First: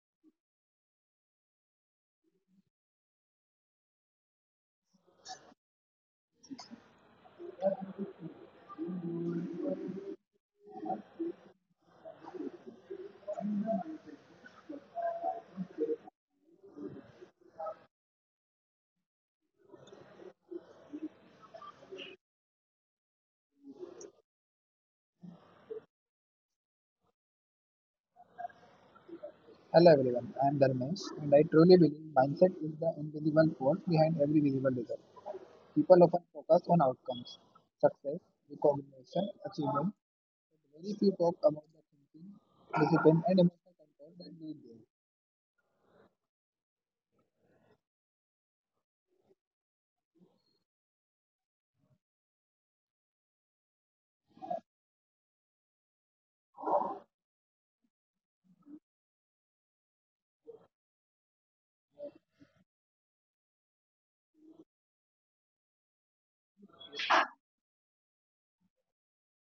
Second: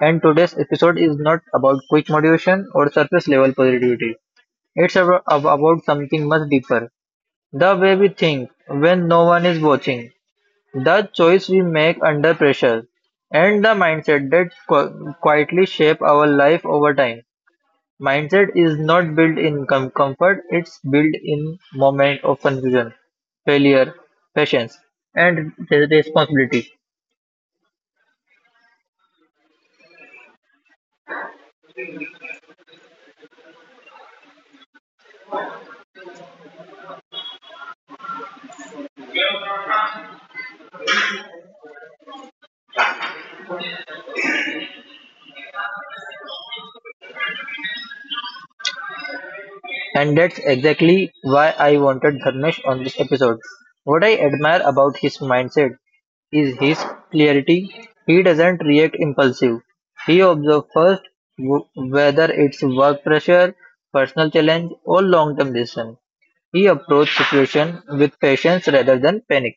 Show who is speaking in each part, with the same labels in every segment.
Speaker 1: and today's episode is not about quick motivation or surface level positivity. It's about something much deeper: the way we think when no one is watching, the choice we make under pressure, and the mindset that quietly shape our life over time. Mindset is not built in comfort, it's built in moment of confusion, failure, patience, and responsibility.
Speaker 2: Hello everyone, I am Dharmesh and I truly believe mindset is the invisible force behind every visible result. People often focus on outcomes, success, recognition, achievement, but very few talk about the thinking, discipline and emotional control that we give.
Speaker 1: And that's exactly why I wanted Dharmesh on this episode. What I admire about his mindset is his clarity. He doesn't react impulsive. He observes first whether it's work pressure, personal challenge, or long-term decision. He approaches situation with patience rather than panic.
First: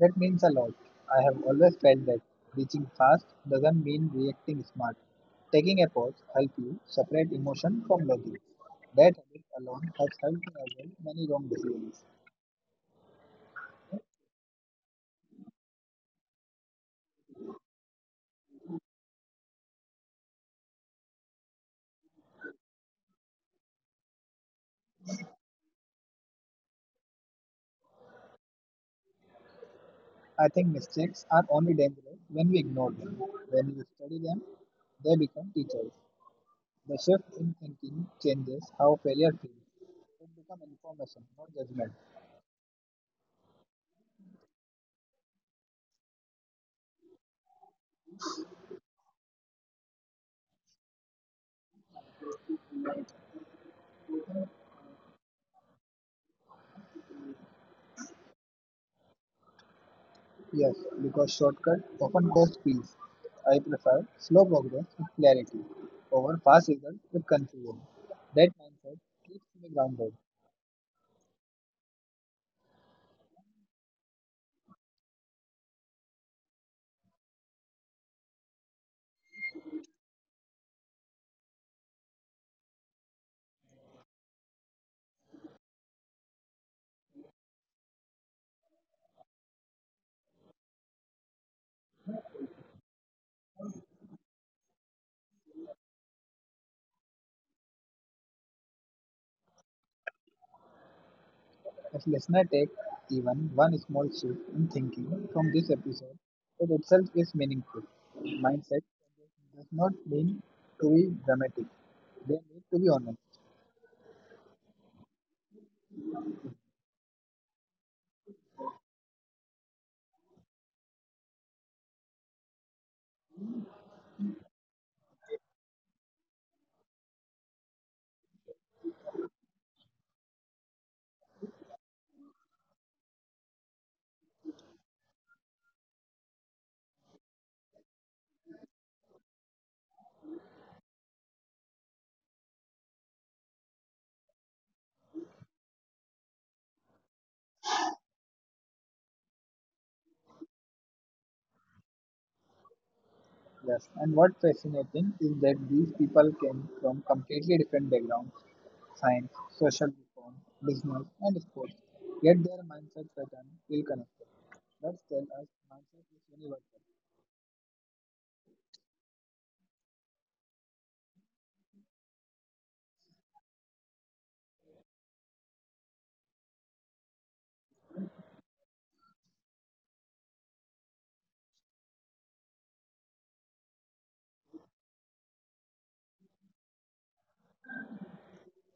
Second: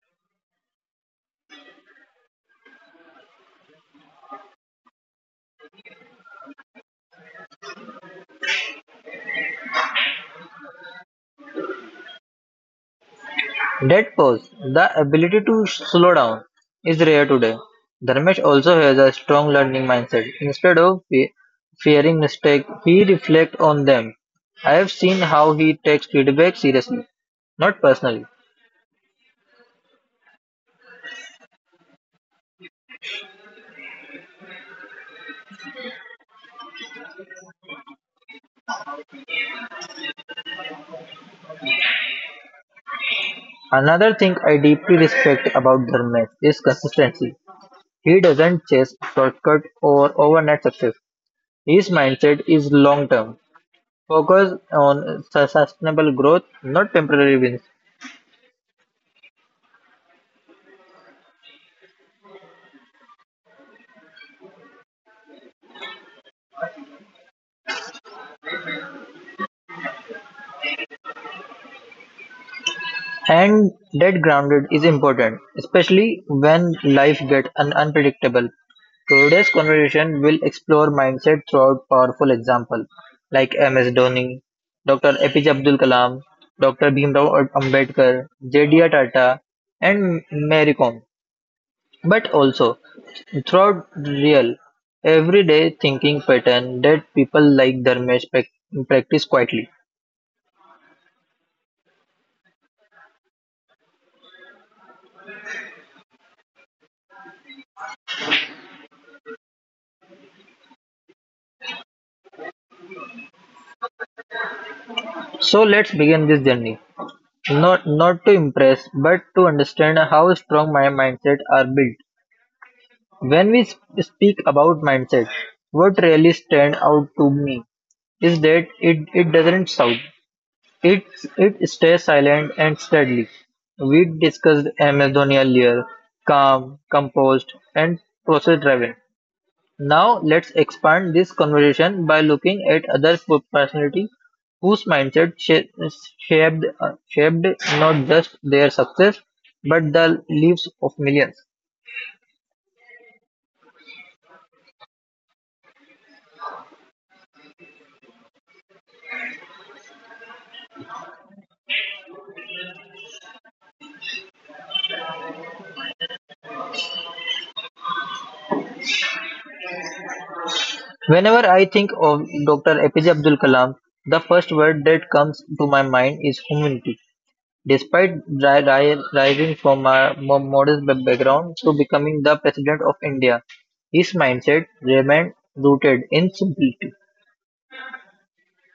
Speaker 2: That means a lot. I have always felt that reaching fast doesn't mean reacting smart. Taking a pause helps you separate emotion from logic. That habit alone has helped me avoid many wrong decisions.
Speaker 1: Dead pause, the ability to slow down, is rare today. Dharmesh also has a strong learning mindset. Instead of fearing mistakes, he reflects on them. I have seen how he takes feedback seriously, not personally.
Speaker 2: I think mistakes are only dangerous when we ignore them. When we study them, they become teachers. The shift in thinking changes how failure feels. It becomes information, not judgment.
Speaker 1: Another thing I deeply respect about Dharmesh is consistency. He doesn't chase shortcut or overnight success. His mindset is long term, focused on sustainable growth, not temporary wins.
Speaker 2: Yes, because shortcut often costs peace. I prefer slow progress with clarity over fast results with confusion. That mindset keeps me grounded.
Speaker 1: And that grounded is important, especially when life gets unpredictable. Today's conversation will explore mindset throughout powerful examples like MS Dhoni, Dr. APJ Abdul Kalam, Dr. Bhimrao Ambedkar, JDR Tata, and Mary Kom. But also throughout real, everyday thinking pattern that people like Dharmesh practice quietly.
Speaker 2: If listener take even one small shift in thinking from this episode, it itself is meaningful. Mindset does not mean to be dramatic. They need to be honest.
Speaker 1: So let's begin this journey. Not to impress, but to understand how strong my mindset are built. When we speak about mindset, what really stand out to me is that it doesn't shout. It it stays silent and steadily. We discussed Amazon earlier, calm, composed, and process driven. Now let's expand this conversation by looking at other personalities whose mindset shaped not just their success but the lives of millions.
Speaker 2: Yes. And what fascinating is that these people came from completely different backgrounds, science, social reform, business and sports. Yet their mindset pattern still connected. That tells us mindset is universal.
Speaker 1: Whenever I think of Dr. APJ Abdul Kalam, the first word that comes to my mind is humanity. Despite rising from a modest background to becoming the president of India, his mindset remained rooted in simplicity.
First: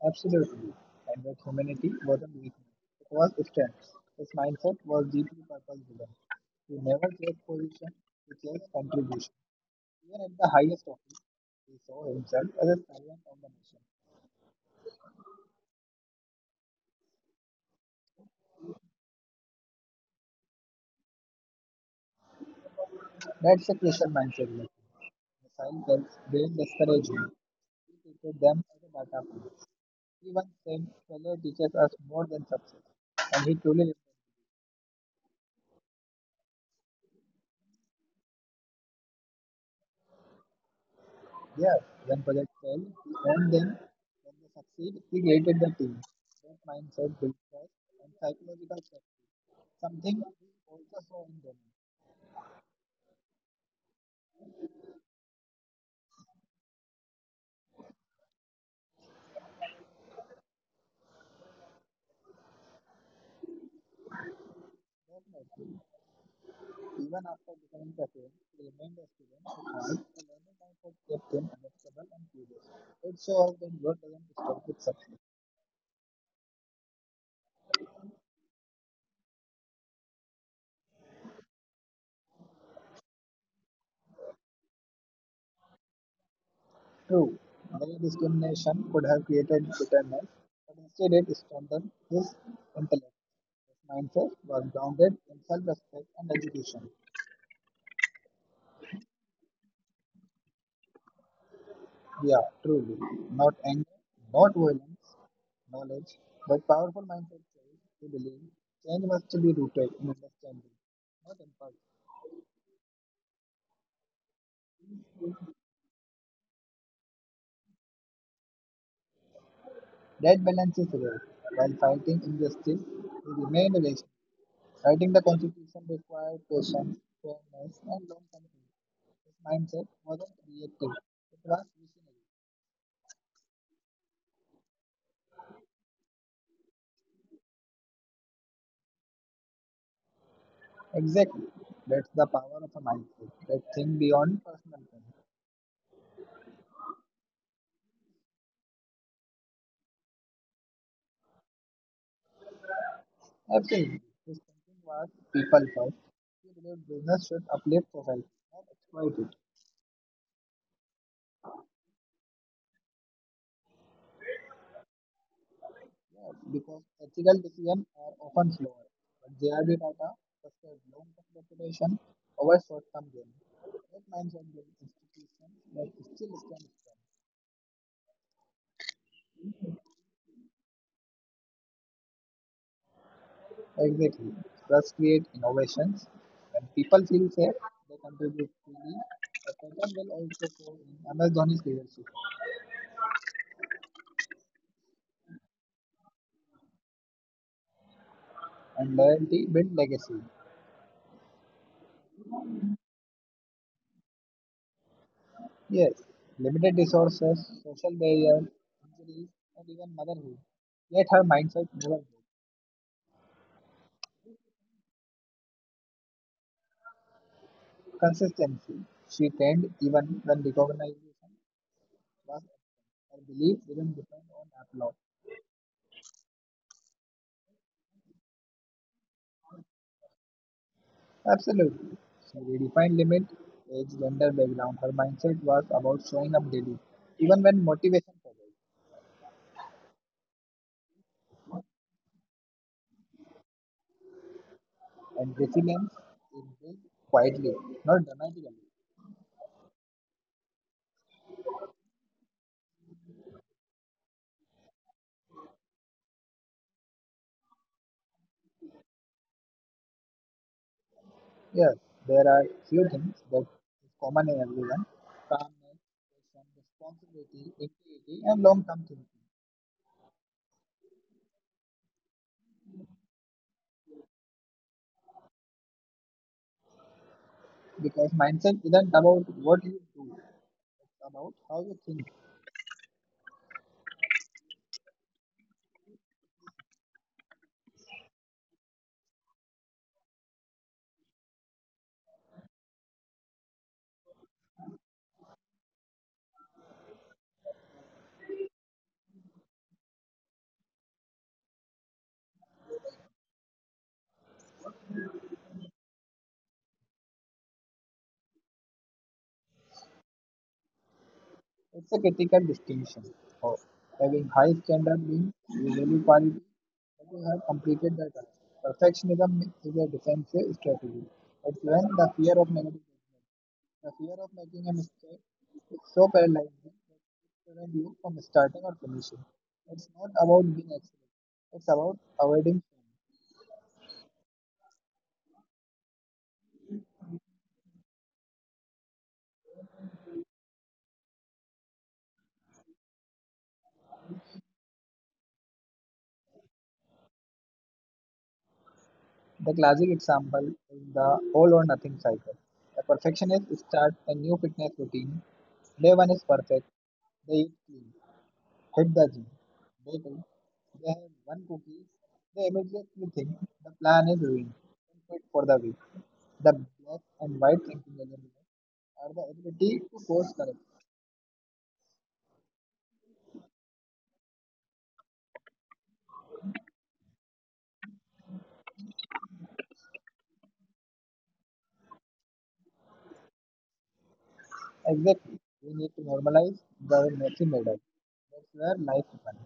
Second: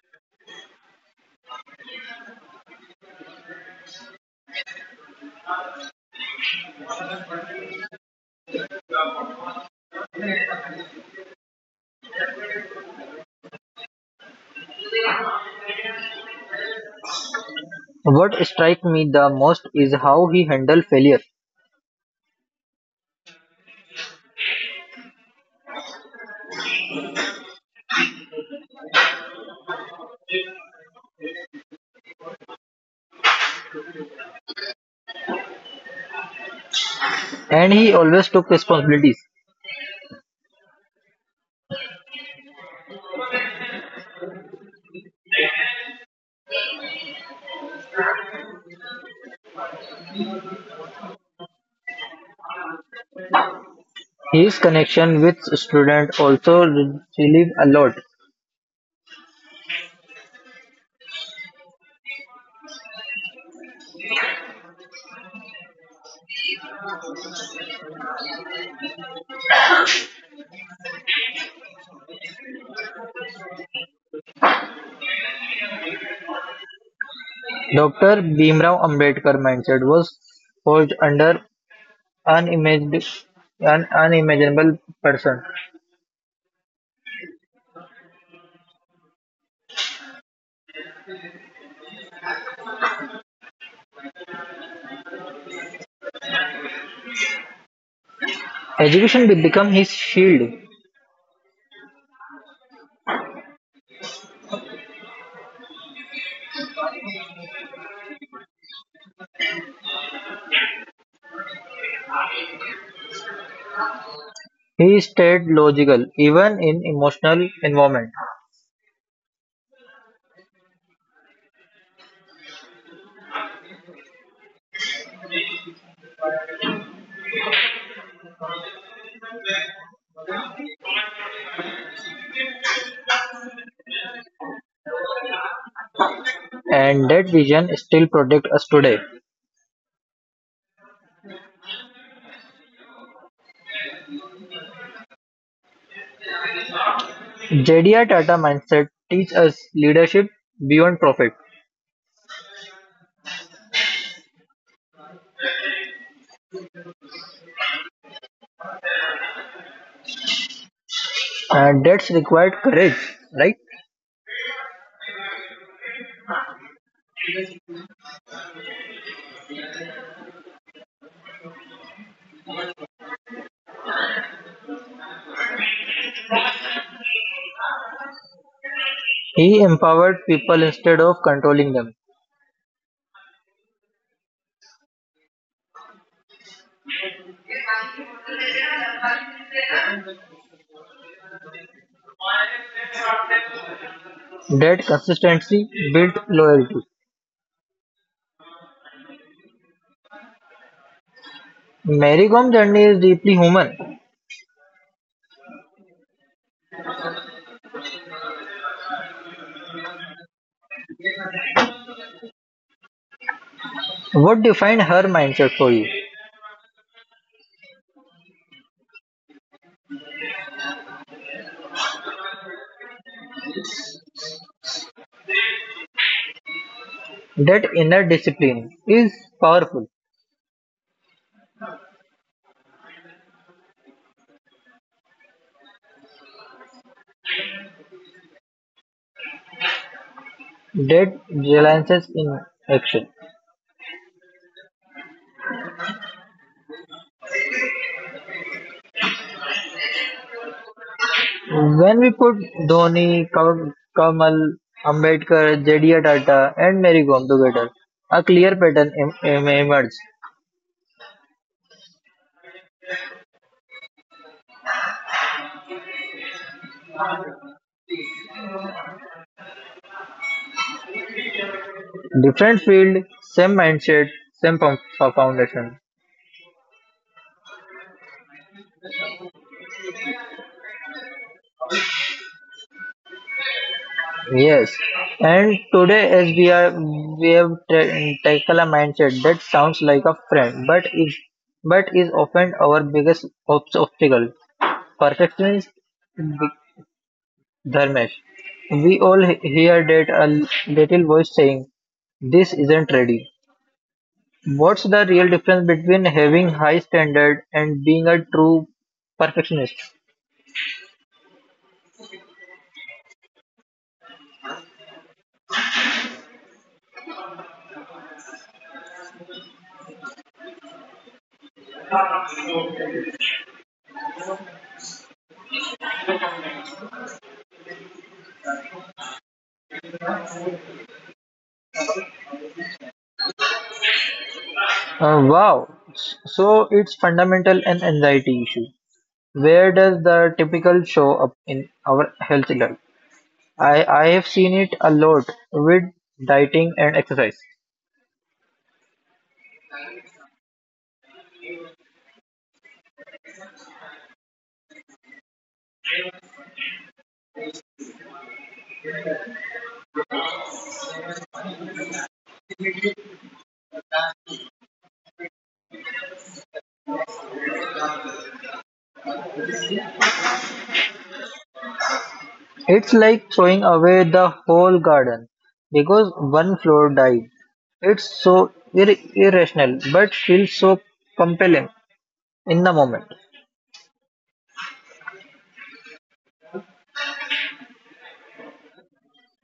Speaker 2: Absolutely. And that humanity wasn't weakness, it was strength. His mindset was deeply purpose driven. He never chased position, he chased contribution. Even at the highest office, he saw himself as a servant of the nation.
Speaker 1: What struck me the most is how he handled failure,
Speaker 2: That's a Christian mindset lesson. Missile girls didn't discourage him, he treated them as a data point. He once said, "Failure teaches us more than success," and he truly lived.
Speaker 1: and he always took responsibilities.
Speaker 2: Yes, when projects fail, he owned them. When they succeed, he created the team. That mindset built trust and psychological safety, something we also saw in them.
Speaker 1: His connection with students also relieved a lot.
Speaker 2: Definitely, even after becoming president, he remained a student at heart. The learning mindset kept him adaptable and curious. It shows that growth doesn't stop with success.
Speaker 1: Dr. Bhimrao Ambedkar mindset was forged under unimagined, an unimaginable person.
Speaker 2: True, many discrimination could have created bitterness, but instead it strengthened his intellect. His mindset was grounded in self-respect and education.
Speaker 1: Education did become his shield.
Speaker 2: Yeah, truly. Not anger, not violence, knowledge, but powerful mindset says to believe change must be rooted in understanding, not impulse.
Speaker 1: He stayed logical even in emotional environment,
Speaker 2: That balance is rare. While fighting injustice, we remain rational. Fighting the constitution required patience, fairness, and long-term thinking. This mindset wasn't reactive; it was visionary.
Speaker 1: and that vision still protects us today.
Speaker 2: Exactly. That's the power of a mindset that think beyond personal pain.
Speaker 1: JDR Tata mindset teaches us leadership beyond profit.
Speaker 2: Absolutely. This thinking was people first. He believed business should uplift society, not exploit it.
Speaker 1: And that's required courage, right?
Speaker 2: Yeah, because ethical decisions are often slower, but JRD Tata trusted long-term reputation over short-term gain. That mindset built institutions that still stand strong.
Speaker 1: He empowered people instead of controlling them.
Speaker 2: Exactly. Trust creates innovations. When people feel safe, they contribute freely. The pattern will also show in MS Dhoni's leadership,
Speaker 1: That consistency built loyalty.
Speaker 2: and loyalty builds legacy.
Speaker 1: Mary Gom's journey is deeply human.
Speaker 2: Yes, limited resources, social barriers, injuries, and even motherhood. Yet her mindset never moved.
Speaker 1: What defined her mindset for you?
Speaker 2: Consistency. She trained even when recognition was absent. Her belief didn't depend on applause.
Speaker 1: That inner discipline is powerful.
Speaker 2: Absolutely. She redefined limit, age, gender, background. Her mindset was about showing up daily, even when motivation failed.
Speaker 1: That reliance in action.
Speaker 2: And resilience is built quietly, not dramatically.
Speaker 1: When we put Dhoni, Kamal, Ambedkar, J.D. Tata, and Mary Gom together, a clear pattern emerged.
Speaker 2: Yes, there are few things that is common in everyone: calmness, patience, responsibility, integrity, and long term thinking.
Speaker 1: Different field, same mindset, same foundation.
Speaker 2: Because mindset isn't about what you do, it's about how you think.
Speaker 1: Yes, and today as we are we have tackle a mindset that sounds like a friend, but is often our biggest obstacle. Perfectionist B- Dharmesh. We all hear that a little voice saying, "This isn't ready." What's the real difference between having high standard and being a true perfectionist?
Speaker 2: It's a critical distinction. Of having high standard means you value quality and you have completed the task. Perfectionism is a defensive strategy. It's when the fear of negative judgment, the fear of making a mistake, is so paralyzing that it prevents you from starting or finishing. It's not about being excellent, it's about avoiding shame.
Speaker 1: Wow. So it's fundamental an anxiety issue. Where does the typical show up in our health life? I have seen it a lot with dieting and exercise.
Speaker 2: The classic example is the all or nothing cycle. A perfectionist starts a new fitness routine. Day one is perfect, they eat clean. Hibachi, bottle, they have one cookie, they immediately think the plan is ruined and quit for the week. The black and white thinking element are the ability to course correct.
Speaker 1: It's like throwing away the whole garden because one flower died. It's so irrational but feels so compelling in the moment.
Speaker 2: Exactly. We need to normalize the messy middle. That's where life happens.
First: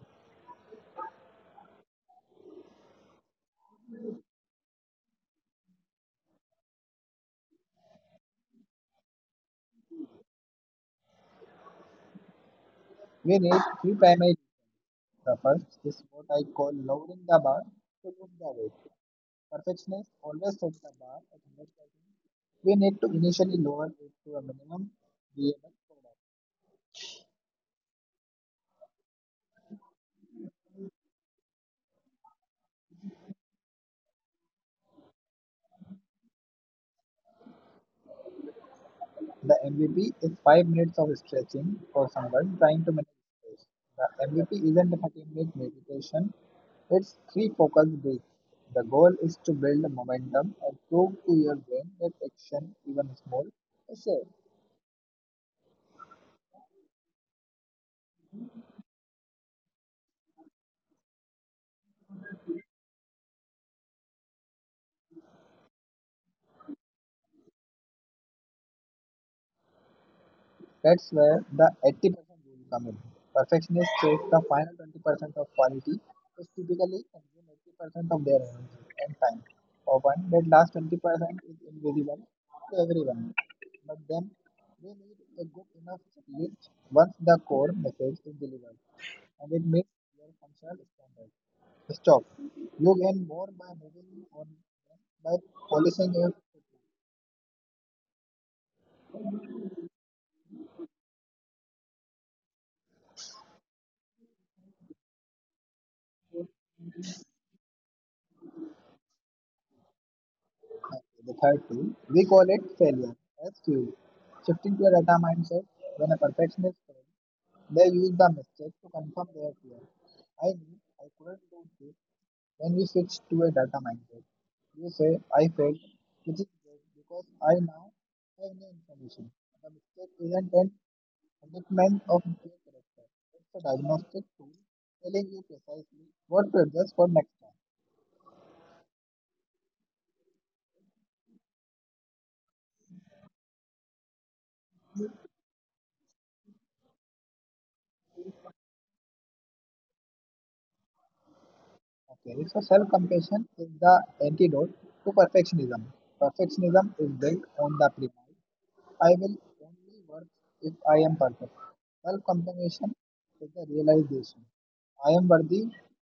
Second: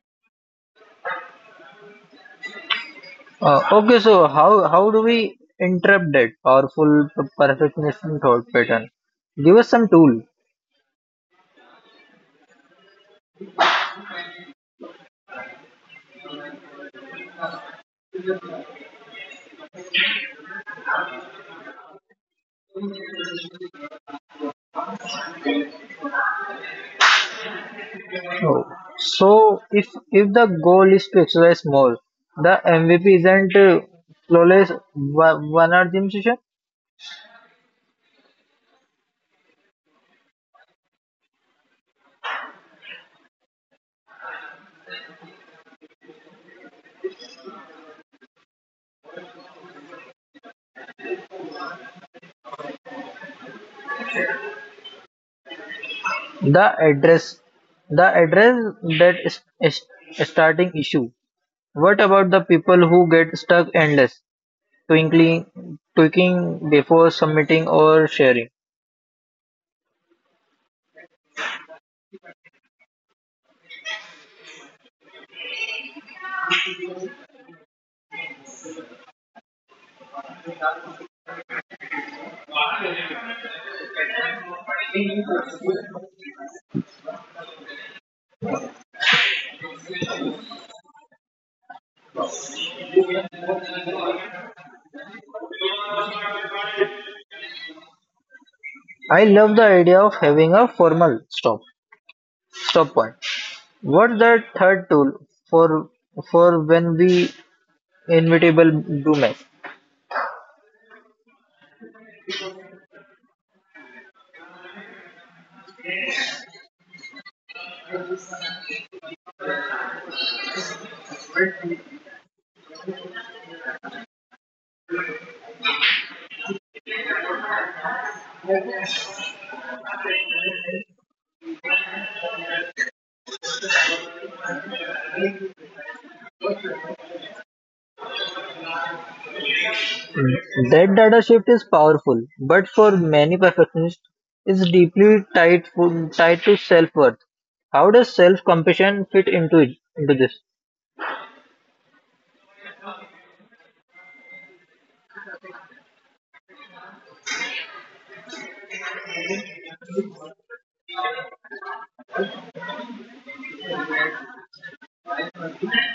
Speaker 1: Okay, so how do we interrupt that powerful perfectionism thought pattern? Give us some tool.
Speaker 2: We need three primary needs. The first is what I call lowering the bar to move the weight. Perfectionists always set the bar at 100%. We need to initially lower it to a minimum viable product.
Speaker 1: Oh, so if the goal is to exercise more, the MVP isn't flawless 1 hour gym session.
Speaker 2: The MVP is 5 minutes of stretching for someone trying to manage stress. The MVP isn't a 30-minute meditation, it's three focused breaths. The goal is to build momentum and prove to your brain that action, even small, is safe.
Speaker 1: The address, the address that is a starting issue. What about the people who get stuck endless, twinkling, tweaking before submitting or sharing?
Speaker 2: That's where the 80% rule comes in. Perfectionists chase the final 20% of quality, which typically consume 80% of their energy and time. Often, that last 20% is invisible to everyone, but then they need a good enough checklist. Once the core message is delivered, and it meets your functional standards, stop. You gain more by moving on than by polishing it.
Speaker 1: I love the idea of having a formal stop point. What's the third tool for when we inevitable do mess?
Speaker 2: The third tool, we call it failure as fuel. Shifting to a data mindset, when a perfectionist fails, they use the mistake to confirm their fear. I knew I couldn't do this. When we switch to a data mindset, you say, "I failed, which is good because I now have new information." The mistake isn't an indictment of your character. It's a diagnostic tool telling you precisely what to adjust for next time.
Speaker 1: That data shift is powerful, but for many perfectionists, it's deeply tied to self-worth. How does self-compassion fit into this?
Speaker 2: Okay, so self-compassion is the antidote to perfectionism. Perfectionism is built on the premise I will only work if I am perfect. Self-compassion is the realization I am worthy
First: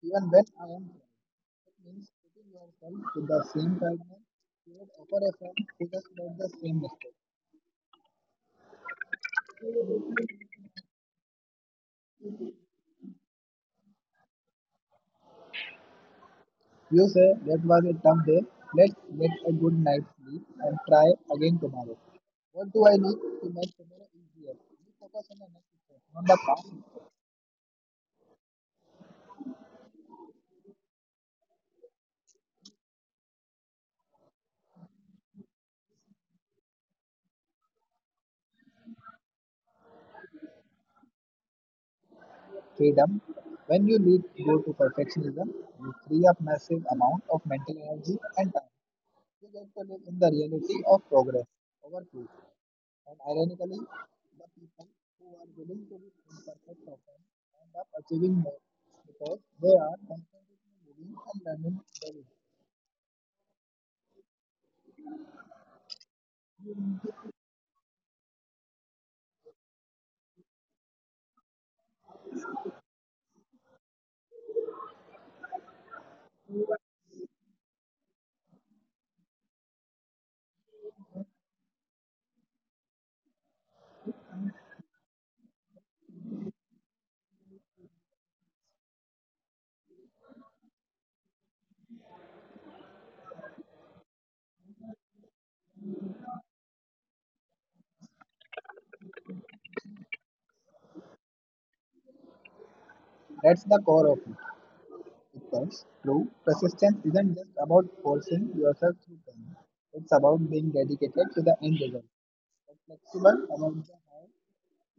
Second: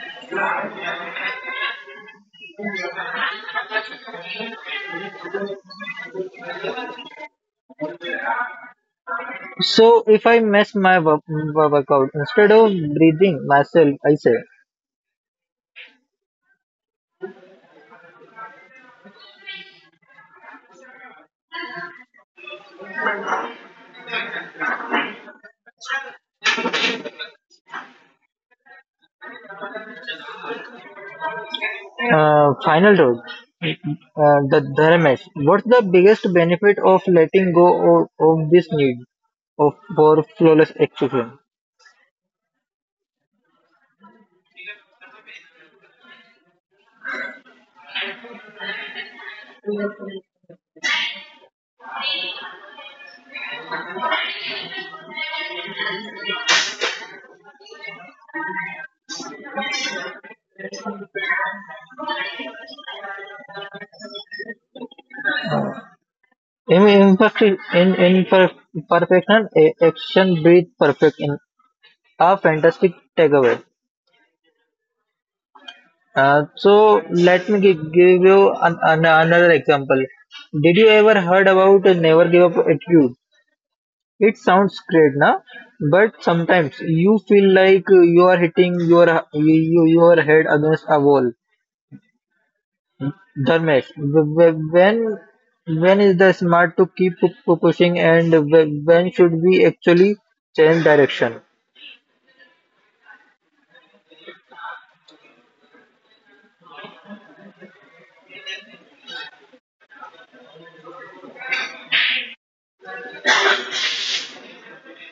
Speaker 2: even when I am flawed. It means treating yourself with the same kindness you would offer a friend who just made the same mistake.
Speaker 1: So if I mess my workout, instead of breathing myself, I say,
Speaker 2: You say that was a tough day. Let's get a good night's sleep and try again tomorrow. What do I need to make tomorrow easier? You focus on the next step, not the past.
Speaker 1: final road, the dharmesh. What's the biggest benefit of letting go of this need of for flawless execution?
Speaker 2: Freedom. When you leave go to perfectionism, you free up massive amount of mental energy and time. You get to live in the reality of progress over proof. And ironically, the people who are willing to be imperfect often end up achieving more because they are constantly moving and learning daily.
Speaker 1: In imperfection, action breathe perfect in a fantastic takeaway. So let me give you another example. Did you ever heard about a never give up attitude? It sounds great, na? But sometimes you feel like you are hitting your your head against a wall. Dharmesh, when is the smart to keep pushing and when should we actually change direction?
Speaker 2: That's the core of it. Because true persistence isn't just about forcing yourself through pain. It's about being dedicated to the end result, but flexible about the how.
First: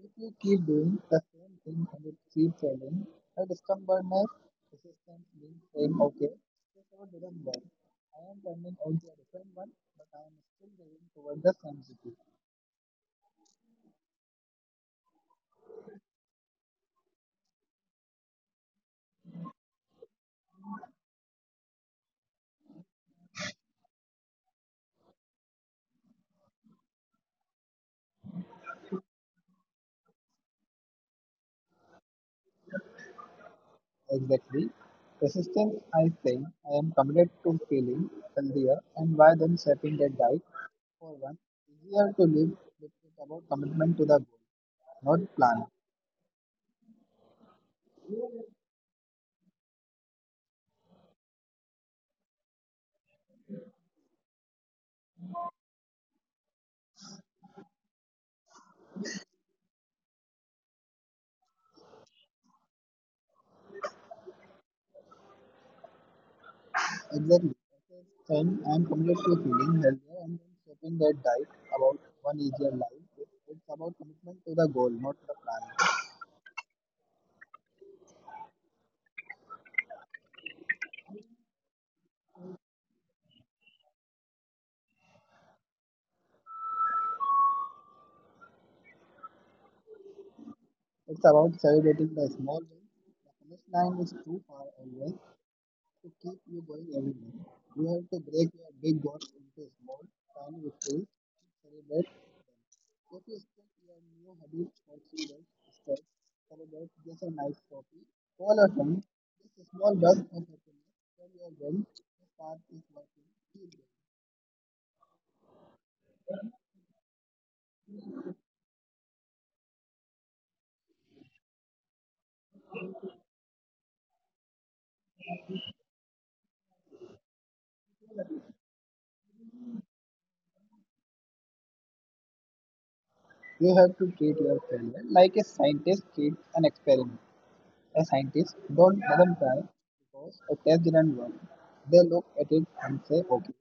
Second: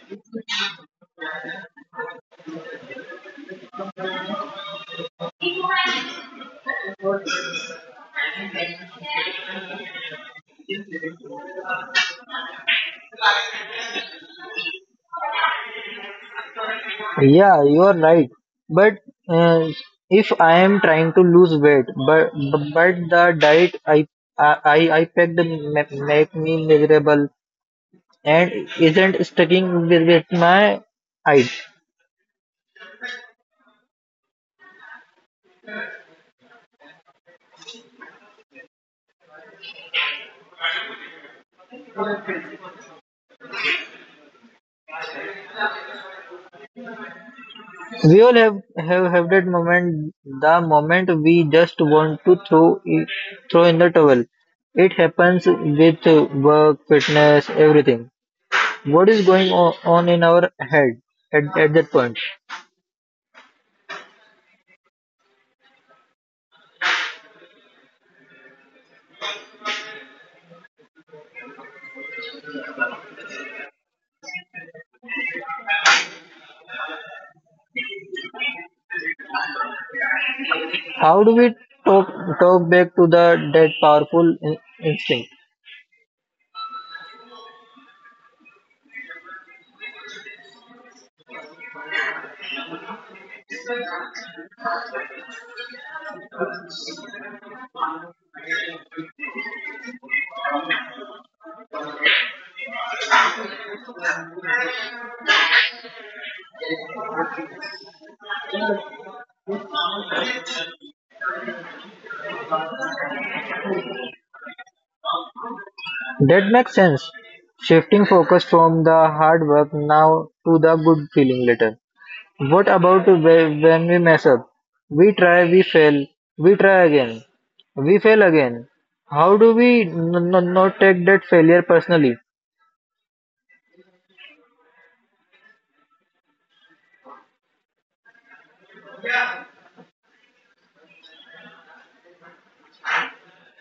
Speaker 2: If you keep doing the same thing and it keeps failing, the discomfortness, persistence means saying, okay, this one didn't work. I am turning out to a different one, but I am still going toward the same city.
Speaker 1: Yeah, you are right. But uh, if I am trying to lose weight, but the diet I picked make me miserable and isn't sticking with my height.
Speaker 2: Exactly. Resistance, I think, I am committed to feeling healthier and why then shaping that diet for one easier to live with is about commitment to the goal, not plan.
Speaker 1: We all have, have that moment, the moment we just want to throw throw in the towel. It happens with work, fitness, everything. What is going on in our head at that point?
Speaker 2: Exactly. And I am committed to feeling healthier and then shaping that diet about one easier life. It's about commitment to the goal, not the plan.
Speaker 1: How do we talk, talk back to the that powerful instinct?
Speaker 2: It's about celebrating the small wins. The finish line is too far away to keep you going every day. You have to break your big goals into small, tiny victories. Celebrate coffee skip your new habit for 3 days. Instead, celebrate just a nice coffee. Call a friend. This small burst of happiness from your brain. The part is working. Keep going.
Speaker 1: That makes sense. Shifting focus from the hard work now to the good feeling later. What about when we mess up? We try, we fail, we try again, we fail again. How do we not take that failure personally?
Speaker 2: You have to treat your failure like a scientist treats an experiment. A scientist don't doesn't try because a test didn't work. They look at it and say, okay,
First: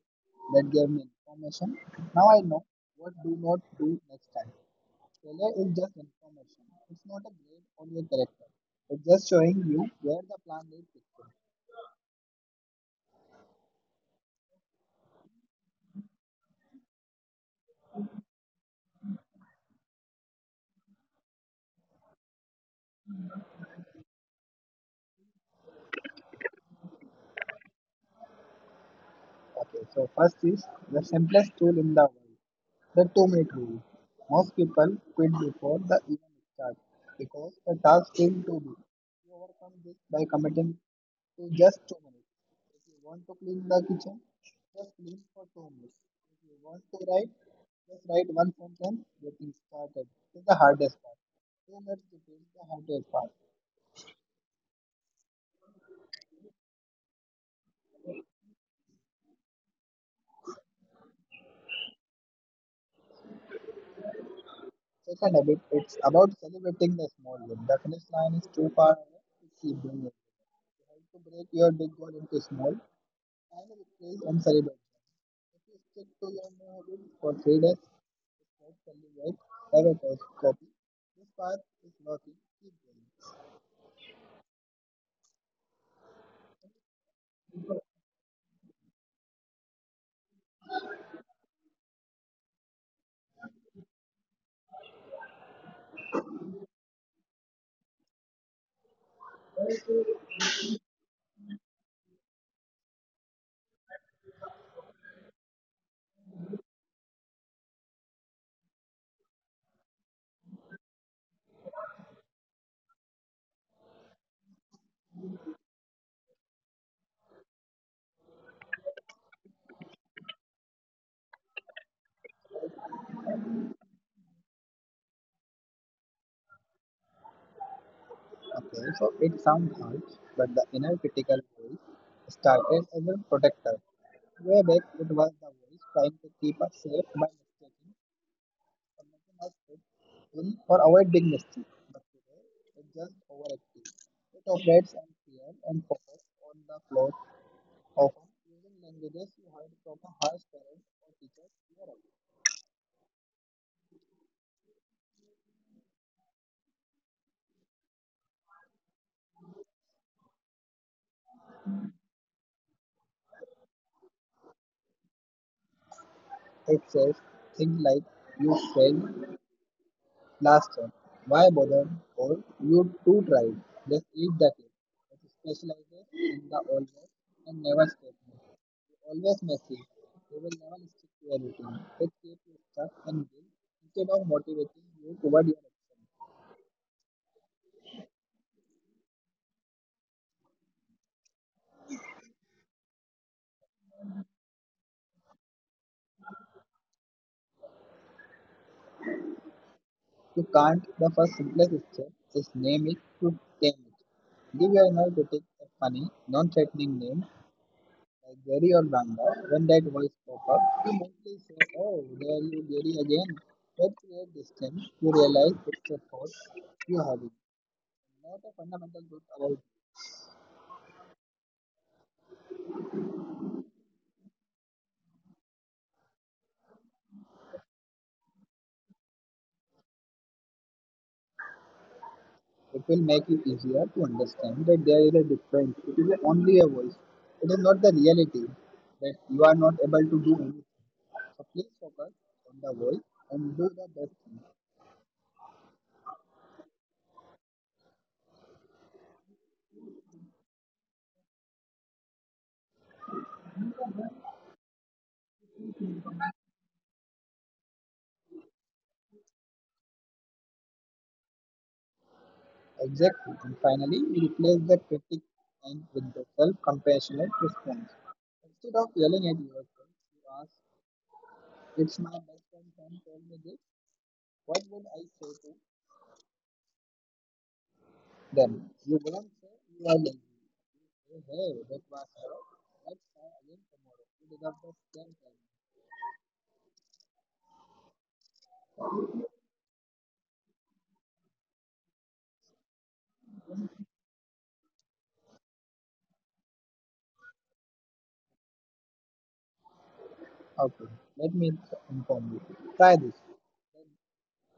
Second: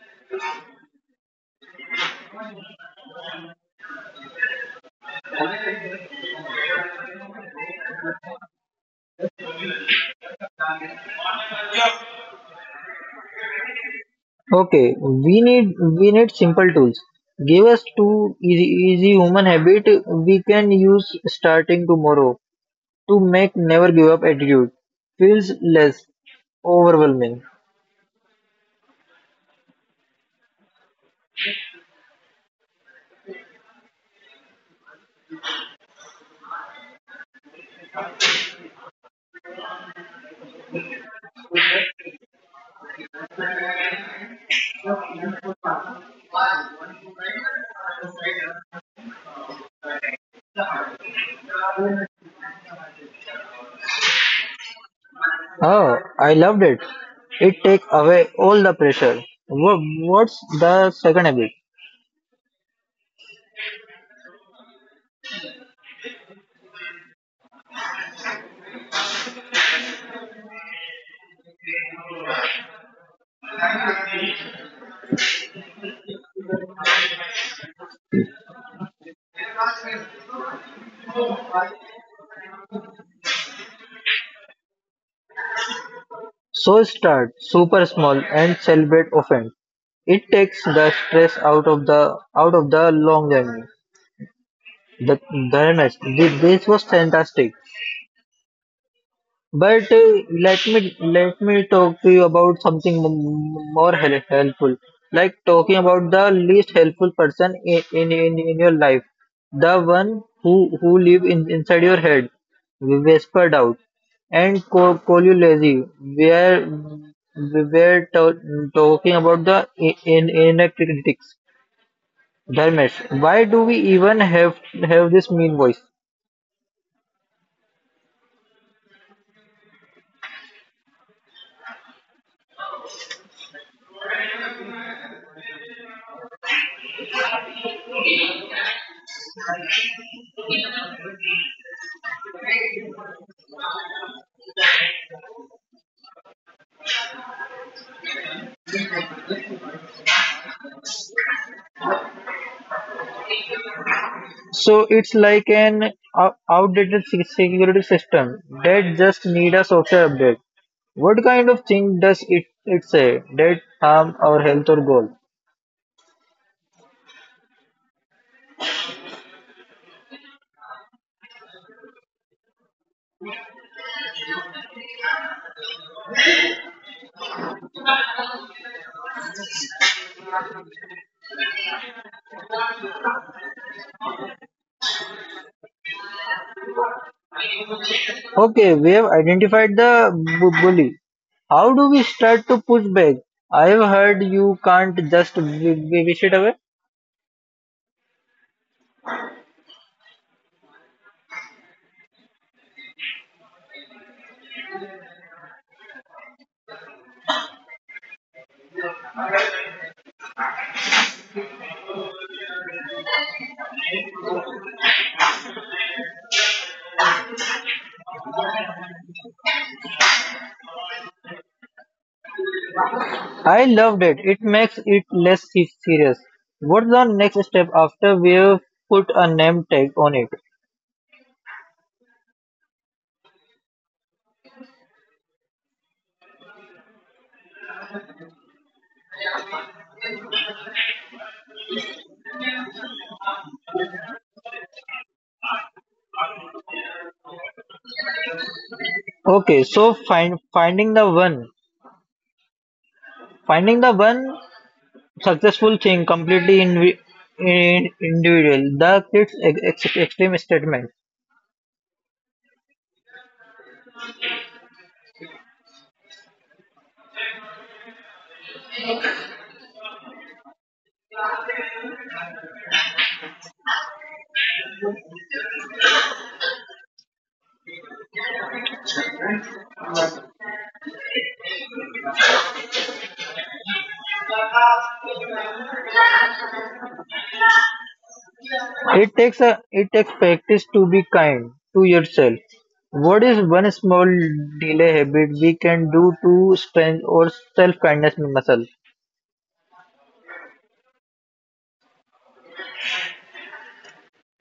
Speaker 2: that gave me information. Now I know what do not do next time. Failure is just information. It's not a grade on your character. It's just showing you where the plan is fixed.
Speaker 1: Okay, we need simple tools. Give us two easy, easy human habit we can use starting tomorrow. To make never give up attitude feels less overwhelming.
Speaker 2: Okay, so first is the simplest tool in the world, the two-minute rule. Most people quit before the event starts because the task seems too big. You overcome this by committing to just 2 minutes. If you want to clean the kitchen, just clean for 2 minutes. If you want to write, just write one sentence. Getting started is the hardest part. 2 minutes to build the hardest part.
Speaker 1: Oh, I loved it. It takes away all the pressure. Wha- What's the second habit?
Speaker 2: Second habit, it's about celebrating the small win. The finish line is too far away to keep doing it. Help to break your big goal into small, and replace and celebrate. If you stick to your new habit for 3 days, start celebrate, have a first copy. This part is working, keep going.
Speaker 1: So start super small and celebrate often. It takes the stress out of the long journey. The, the next, this was fantastic. But let me talk to you about something more helpful, like talking about the least helpful person in your life, the one who live inside your head, whispered out, and call you lazy. We were talking about the in inner critics, Dharmesh. Why do we even have this mean voice?
Speaker 2: Okay, so it sounds hard, but the inner critical voice started as a protector. Way back, it was the voice trying to keep us safe by mistaking convention has fit in or avoid big mistakes, but today it just overactive. It operates on fear and focus on the flaws, often using languages you heard from a harsh parent or teacher. You are away.
Speaker 1: So it's like an outdated security system that just need a software update. What kind of thing does it say that harm our health or goal?
Speaker 2: It says things like you failed. Last thought, why bother or you two tried? Just eat the cake. It specializes in the always and never statement. You always messy. You will never stick to a routine. It keeps you stuck and guilt instead of motivating you toward your action.
Speaker 1: Okay, we have identified the bully. How do we start to push back? I have heard you can't just wish it away.
Speaker 2: You can't. The first simplest step is name it to tame it. Give your inner critic a funny, non-threatening name like Gary or Banga. When that voice pop up, we mostly say, "Oh, there you Gary again." That creates distance. You realize it's a thought you have it. Not a fundamental truth about it.
Speaker 1: I loved it. It makes it less serious. What's the next step after we have put a name tag on it?
Speaker 2: It will make it easier to understand that there is a difference. It is only a voice. It is not the reality that you are not able to do anything. So please focus on the voice and do the best. Thing.
Speaker 1: Okay, so finding the one. Finding the one successful thing completely individual. The kids extreme statement.
Speaker 2: Exactly. And finally, we replace the critic and with the self-compassionate response. Instead of yelling at yourself, you ask, "It's my best friend can tell me this. What would I say to them?" You wouldn't say you are lazy. You say, "Hey, that was hard. Let's try again tomorrow. You deserve the same time."
Speaker 1: It takes a it takes practice to be kind to yourself. What is one small daily habit we can do to strengthen our self kindness muscle?
Speaker 2: Okay, let me inform you. Try this.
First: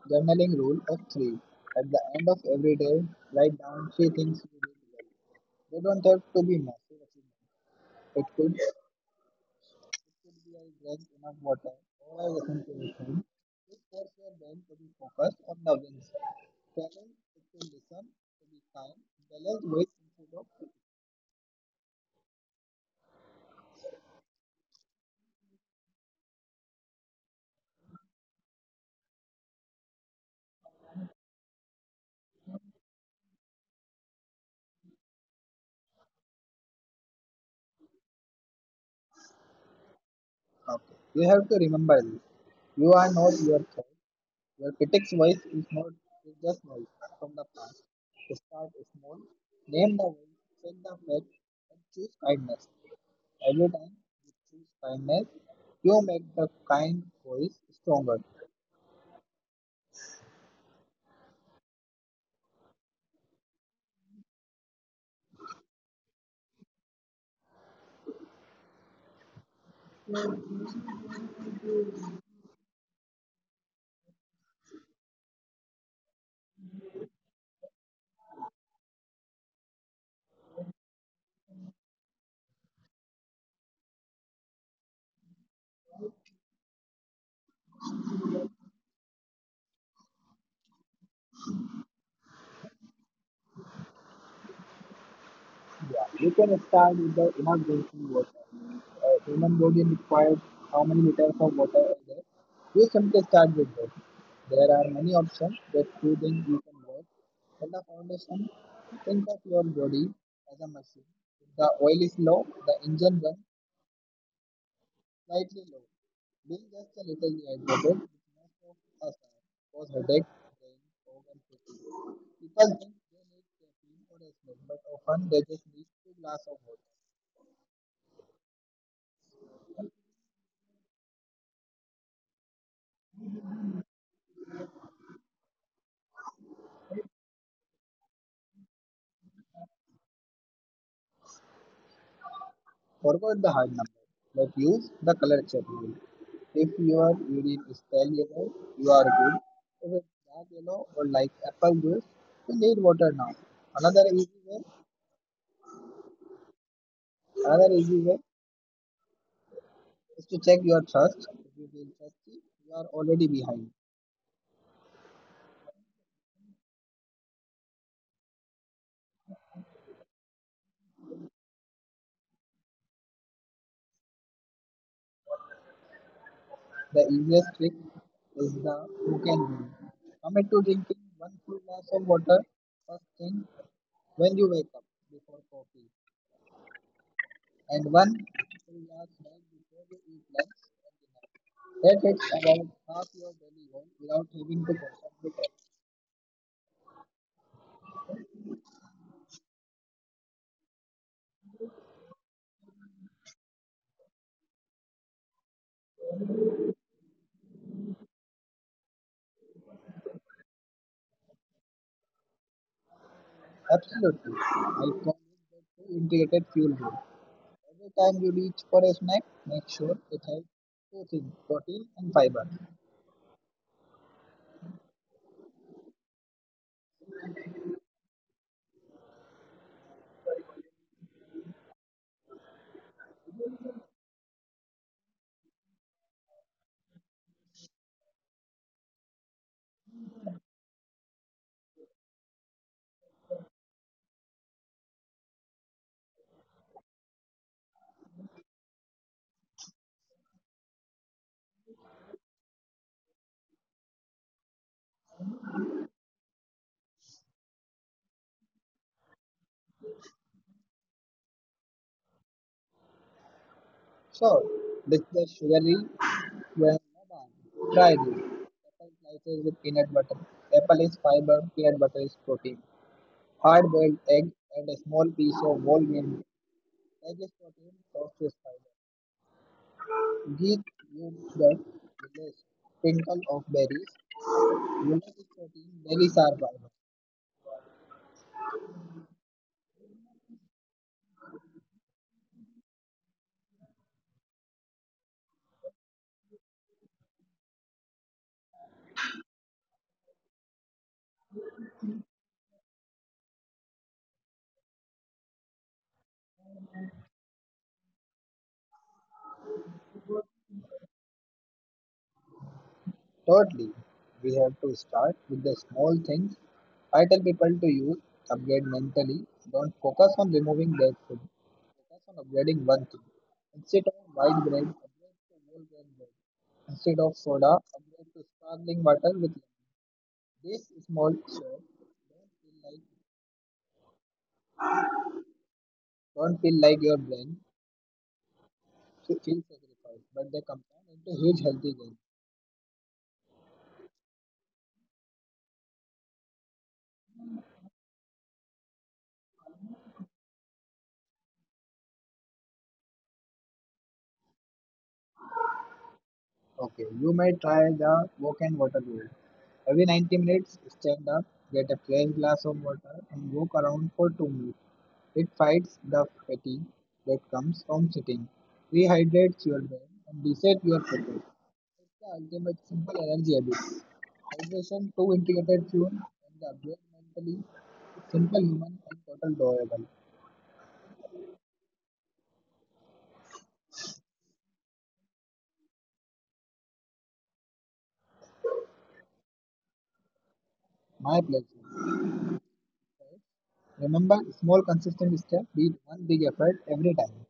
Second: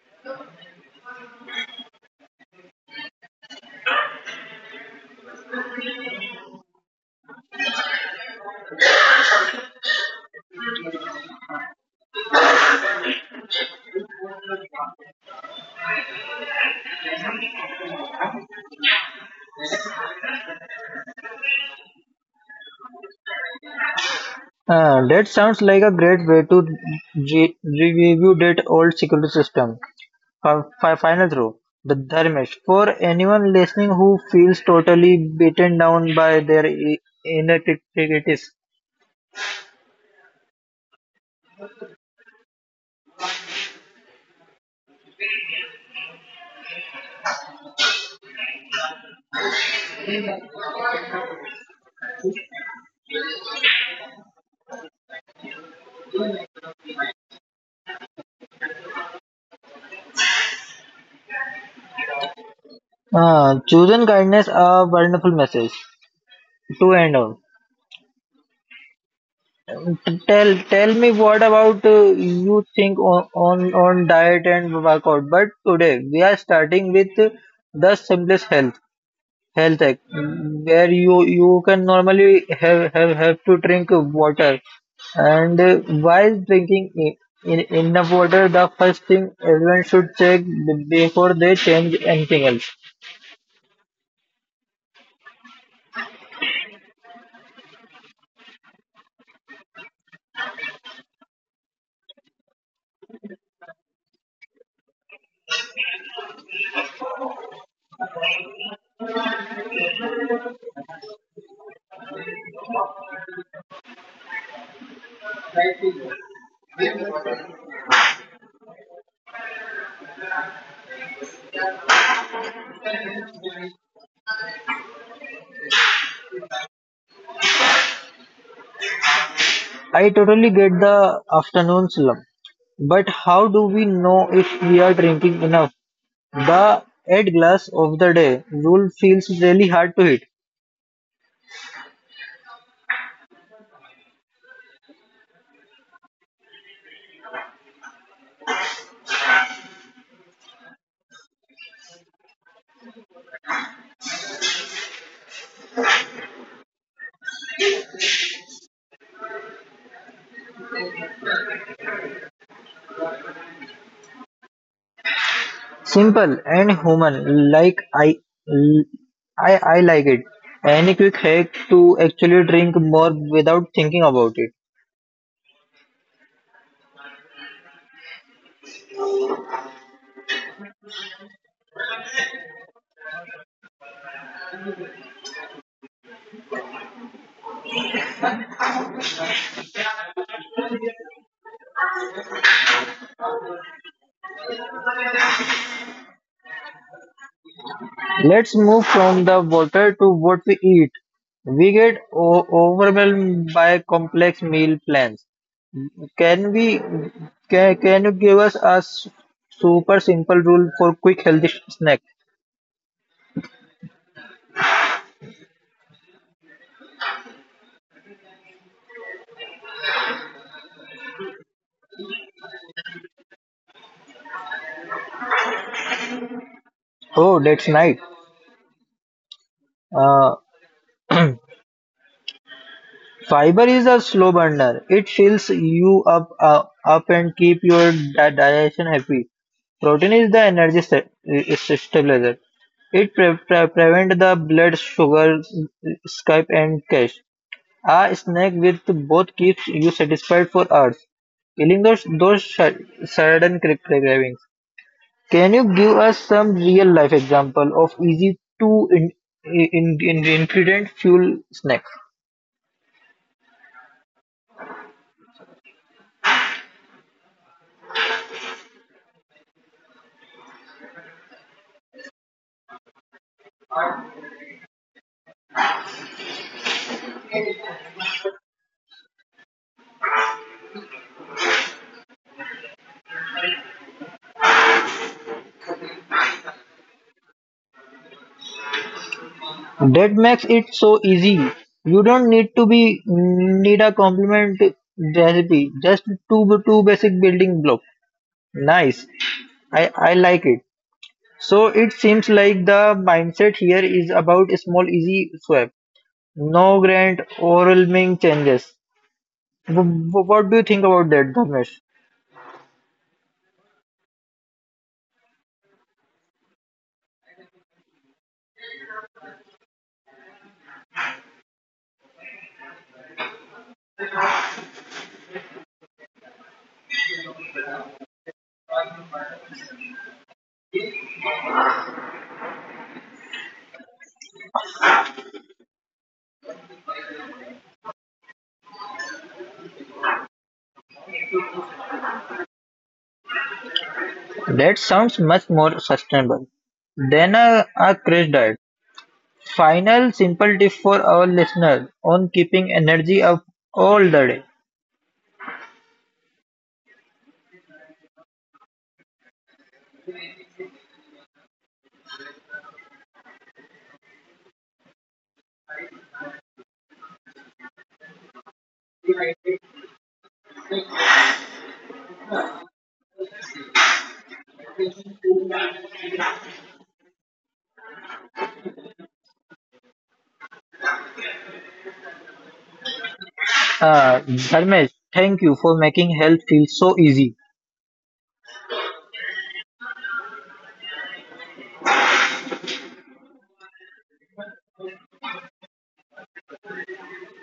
Speaker 2: Journaling rule of three. At the end of every day, write down three things you did well. They don't have to be massive achievements. It could be I drank enough water or I listened to a song. It helps your brain to be focused on the wins. Challenge it to listen, to be kind, balance weight instead of critical.
Speaker 1: That sounds like a great way to review that old security system. Final through the dharmesh for anyone listening who feels totally beaten down by their inadequacies.
Speaker 2: Okay. You have to remember this. You are not your thoughts. Your critic's voice is not is just noise from the past. Start small, name the voice, check the fact, and choose kindness. Every time you choose kindness, you make the kind voice stronger.
Speaker 1: Chosen kindness a wonderful message to end on. Tell me what about you think on, on diet and workout, but today we are starting with the simplest health health tech where you can normally have to drink water and while drinking enough water the first thing everyone should check before they change anything else.
Speaker 2: Yeah, you can start with the enough drinking water. Human body requires how many liters of water a day? You simply start with that. There are many options that you think you can work. For the foundation, think of your body as a machine. If the oil is low, the engine runs slightly low. Being just a little dehydrated, which most of us are, cause headache, brain, fog, and fatigue. People think they need caffeine or a snack, but often they just need two glass of water.
Speaker 1: I totally get the afternoon slump, but how do we know if we are drinking enough the 8 glass of the day rule feels really hard to hit.
Speaker 2: Forget the hard number, but use the color check rule. If your urine is pale yellow, you are good. If it's dark yellow or like apple juice, you need water now. Another easy way, another easy way is to check your thirst. If you feel thirsty, you are already behind.
Speaker 1: Simple and human, like I like it. Any quick hack to actually drink more without thinking about it?
Speaker 2: The easiest trick is the bookend rule. Commit to drinking one full glass of water first thing when you wake up before coffee, and one 3 hours break before you eat lunch and dinner. That takes about half your daily work without having to constantly prep.
Speaker 1: Let's move from the water to what we eat. We get overwhelmed by complex meal plans. Can we? Can you give us a super simple rule for quick healthy snack?
Speaker 2: Absolutely. I call it the two integrated fuel rule. Every time you reach for a snack, make sure it has two things, protein and fiber.
Speaker 1: Oh, that's nice. Uh, Fiber is a slow burner; it fills you up up and keep your digestion happy. Protein is the energy stabilizer; it prevents the blood sugar spike and crash. A snack with both keeps you satisfied for hours, killing those sudden cravings. Can you give us some real life example of easy to in ingredient fuel snacks?
Speaker 2: So, with the sugary, well, try this. Apple slices with peanut butter. Apple is fiber, peanut butter is protein. Hard boiled egg and a small piece of whole grain Digestate softest fiber. Geek means that village. Sprinkle of berries. Village berries are fiber.
Speaker 1: That makes it so easy. You don't need to be need a complement recipe. Just two basic building blocks. Nice. I like it. So it seems like the mindset here is about a small easy swap. No grand overwhelming changes. What do you think about that, Dharmesh?
Speaker 2: Thirdly, we have to start with the small things. I tell people to use upgrade mentally. Don't focus on removing that food. Focus on upgrading one thing. Instead of white bread, upgrade to whole grain bread. Instead of soda, upgrade to sparkling water with lemon. This small shift don't feel like don't feel like your brain. So, feel sacrificed, but the compound into huge healthy gain.
Speaker 1: That sounds much more sustainable than a crash diet. Final simple tip for our listeners on keeping energy up all the day.
Speaker 2: Okay, you may try the walk and water rule. Every 90 minutes, stand up, get a fresh glass of water, and walk around for 2 minutes. It fights the fatigue that comes from sitting, rehydrates your brain, and resets your focus. It's the ultimate simple energy habit. Hydration, two integrated fuel, and the upgrade mentally. Simple human and total doable.
Speaker 1: Dharmesh, thank you for making health feel so easy.
Speaker 2: My pleasure. Remember, small consistent step beat one big effort every time.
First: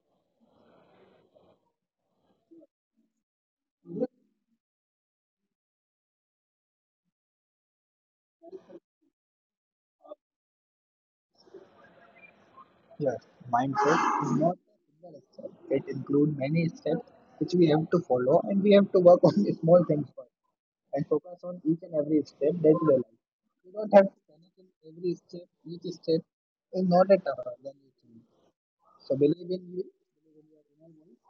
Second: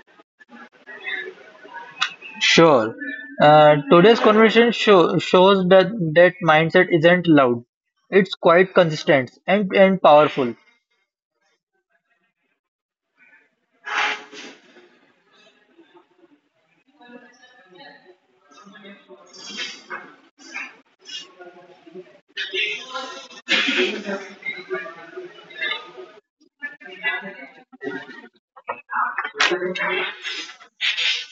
Speaker 1: Sure. Today's conversation shows that mindset isn't loud. It's quite consistent and powerful.
Speaker 2: Here, mindset is not a single step. It includes many steps which we have to follow and we have to work on the small things first and focus on each and every step that you like. You don't have to panic in every step. Each step is not a tougher than you think. So believe in you, believe in your inner voice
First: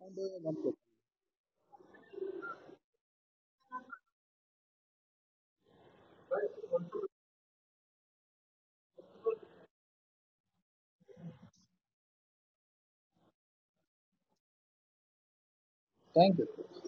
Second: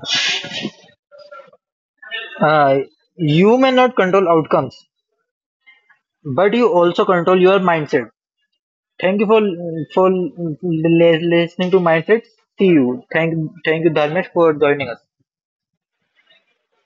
Speaker 2: and do your one thing.
Speaker 1: Uh, you may not control outcomes, but you also control your mindset. Thank you for listening to mindset. See you. Thank you, Dharmesh, for joining us.
Speaker 2: Thank you.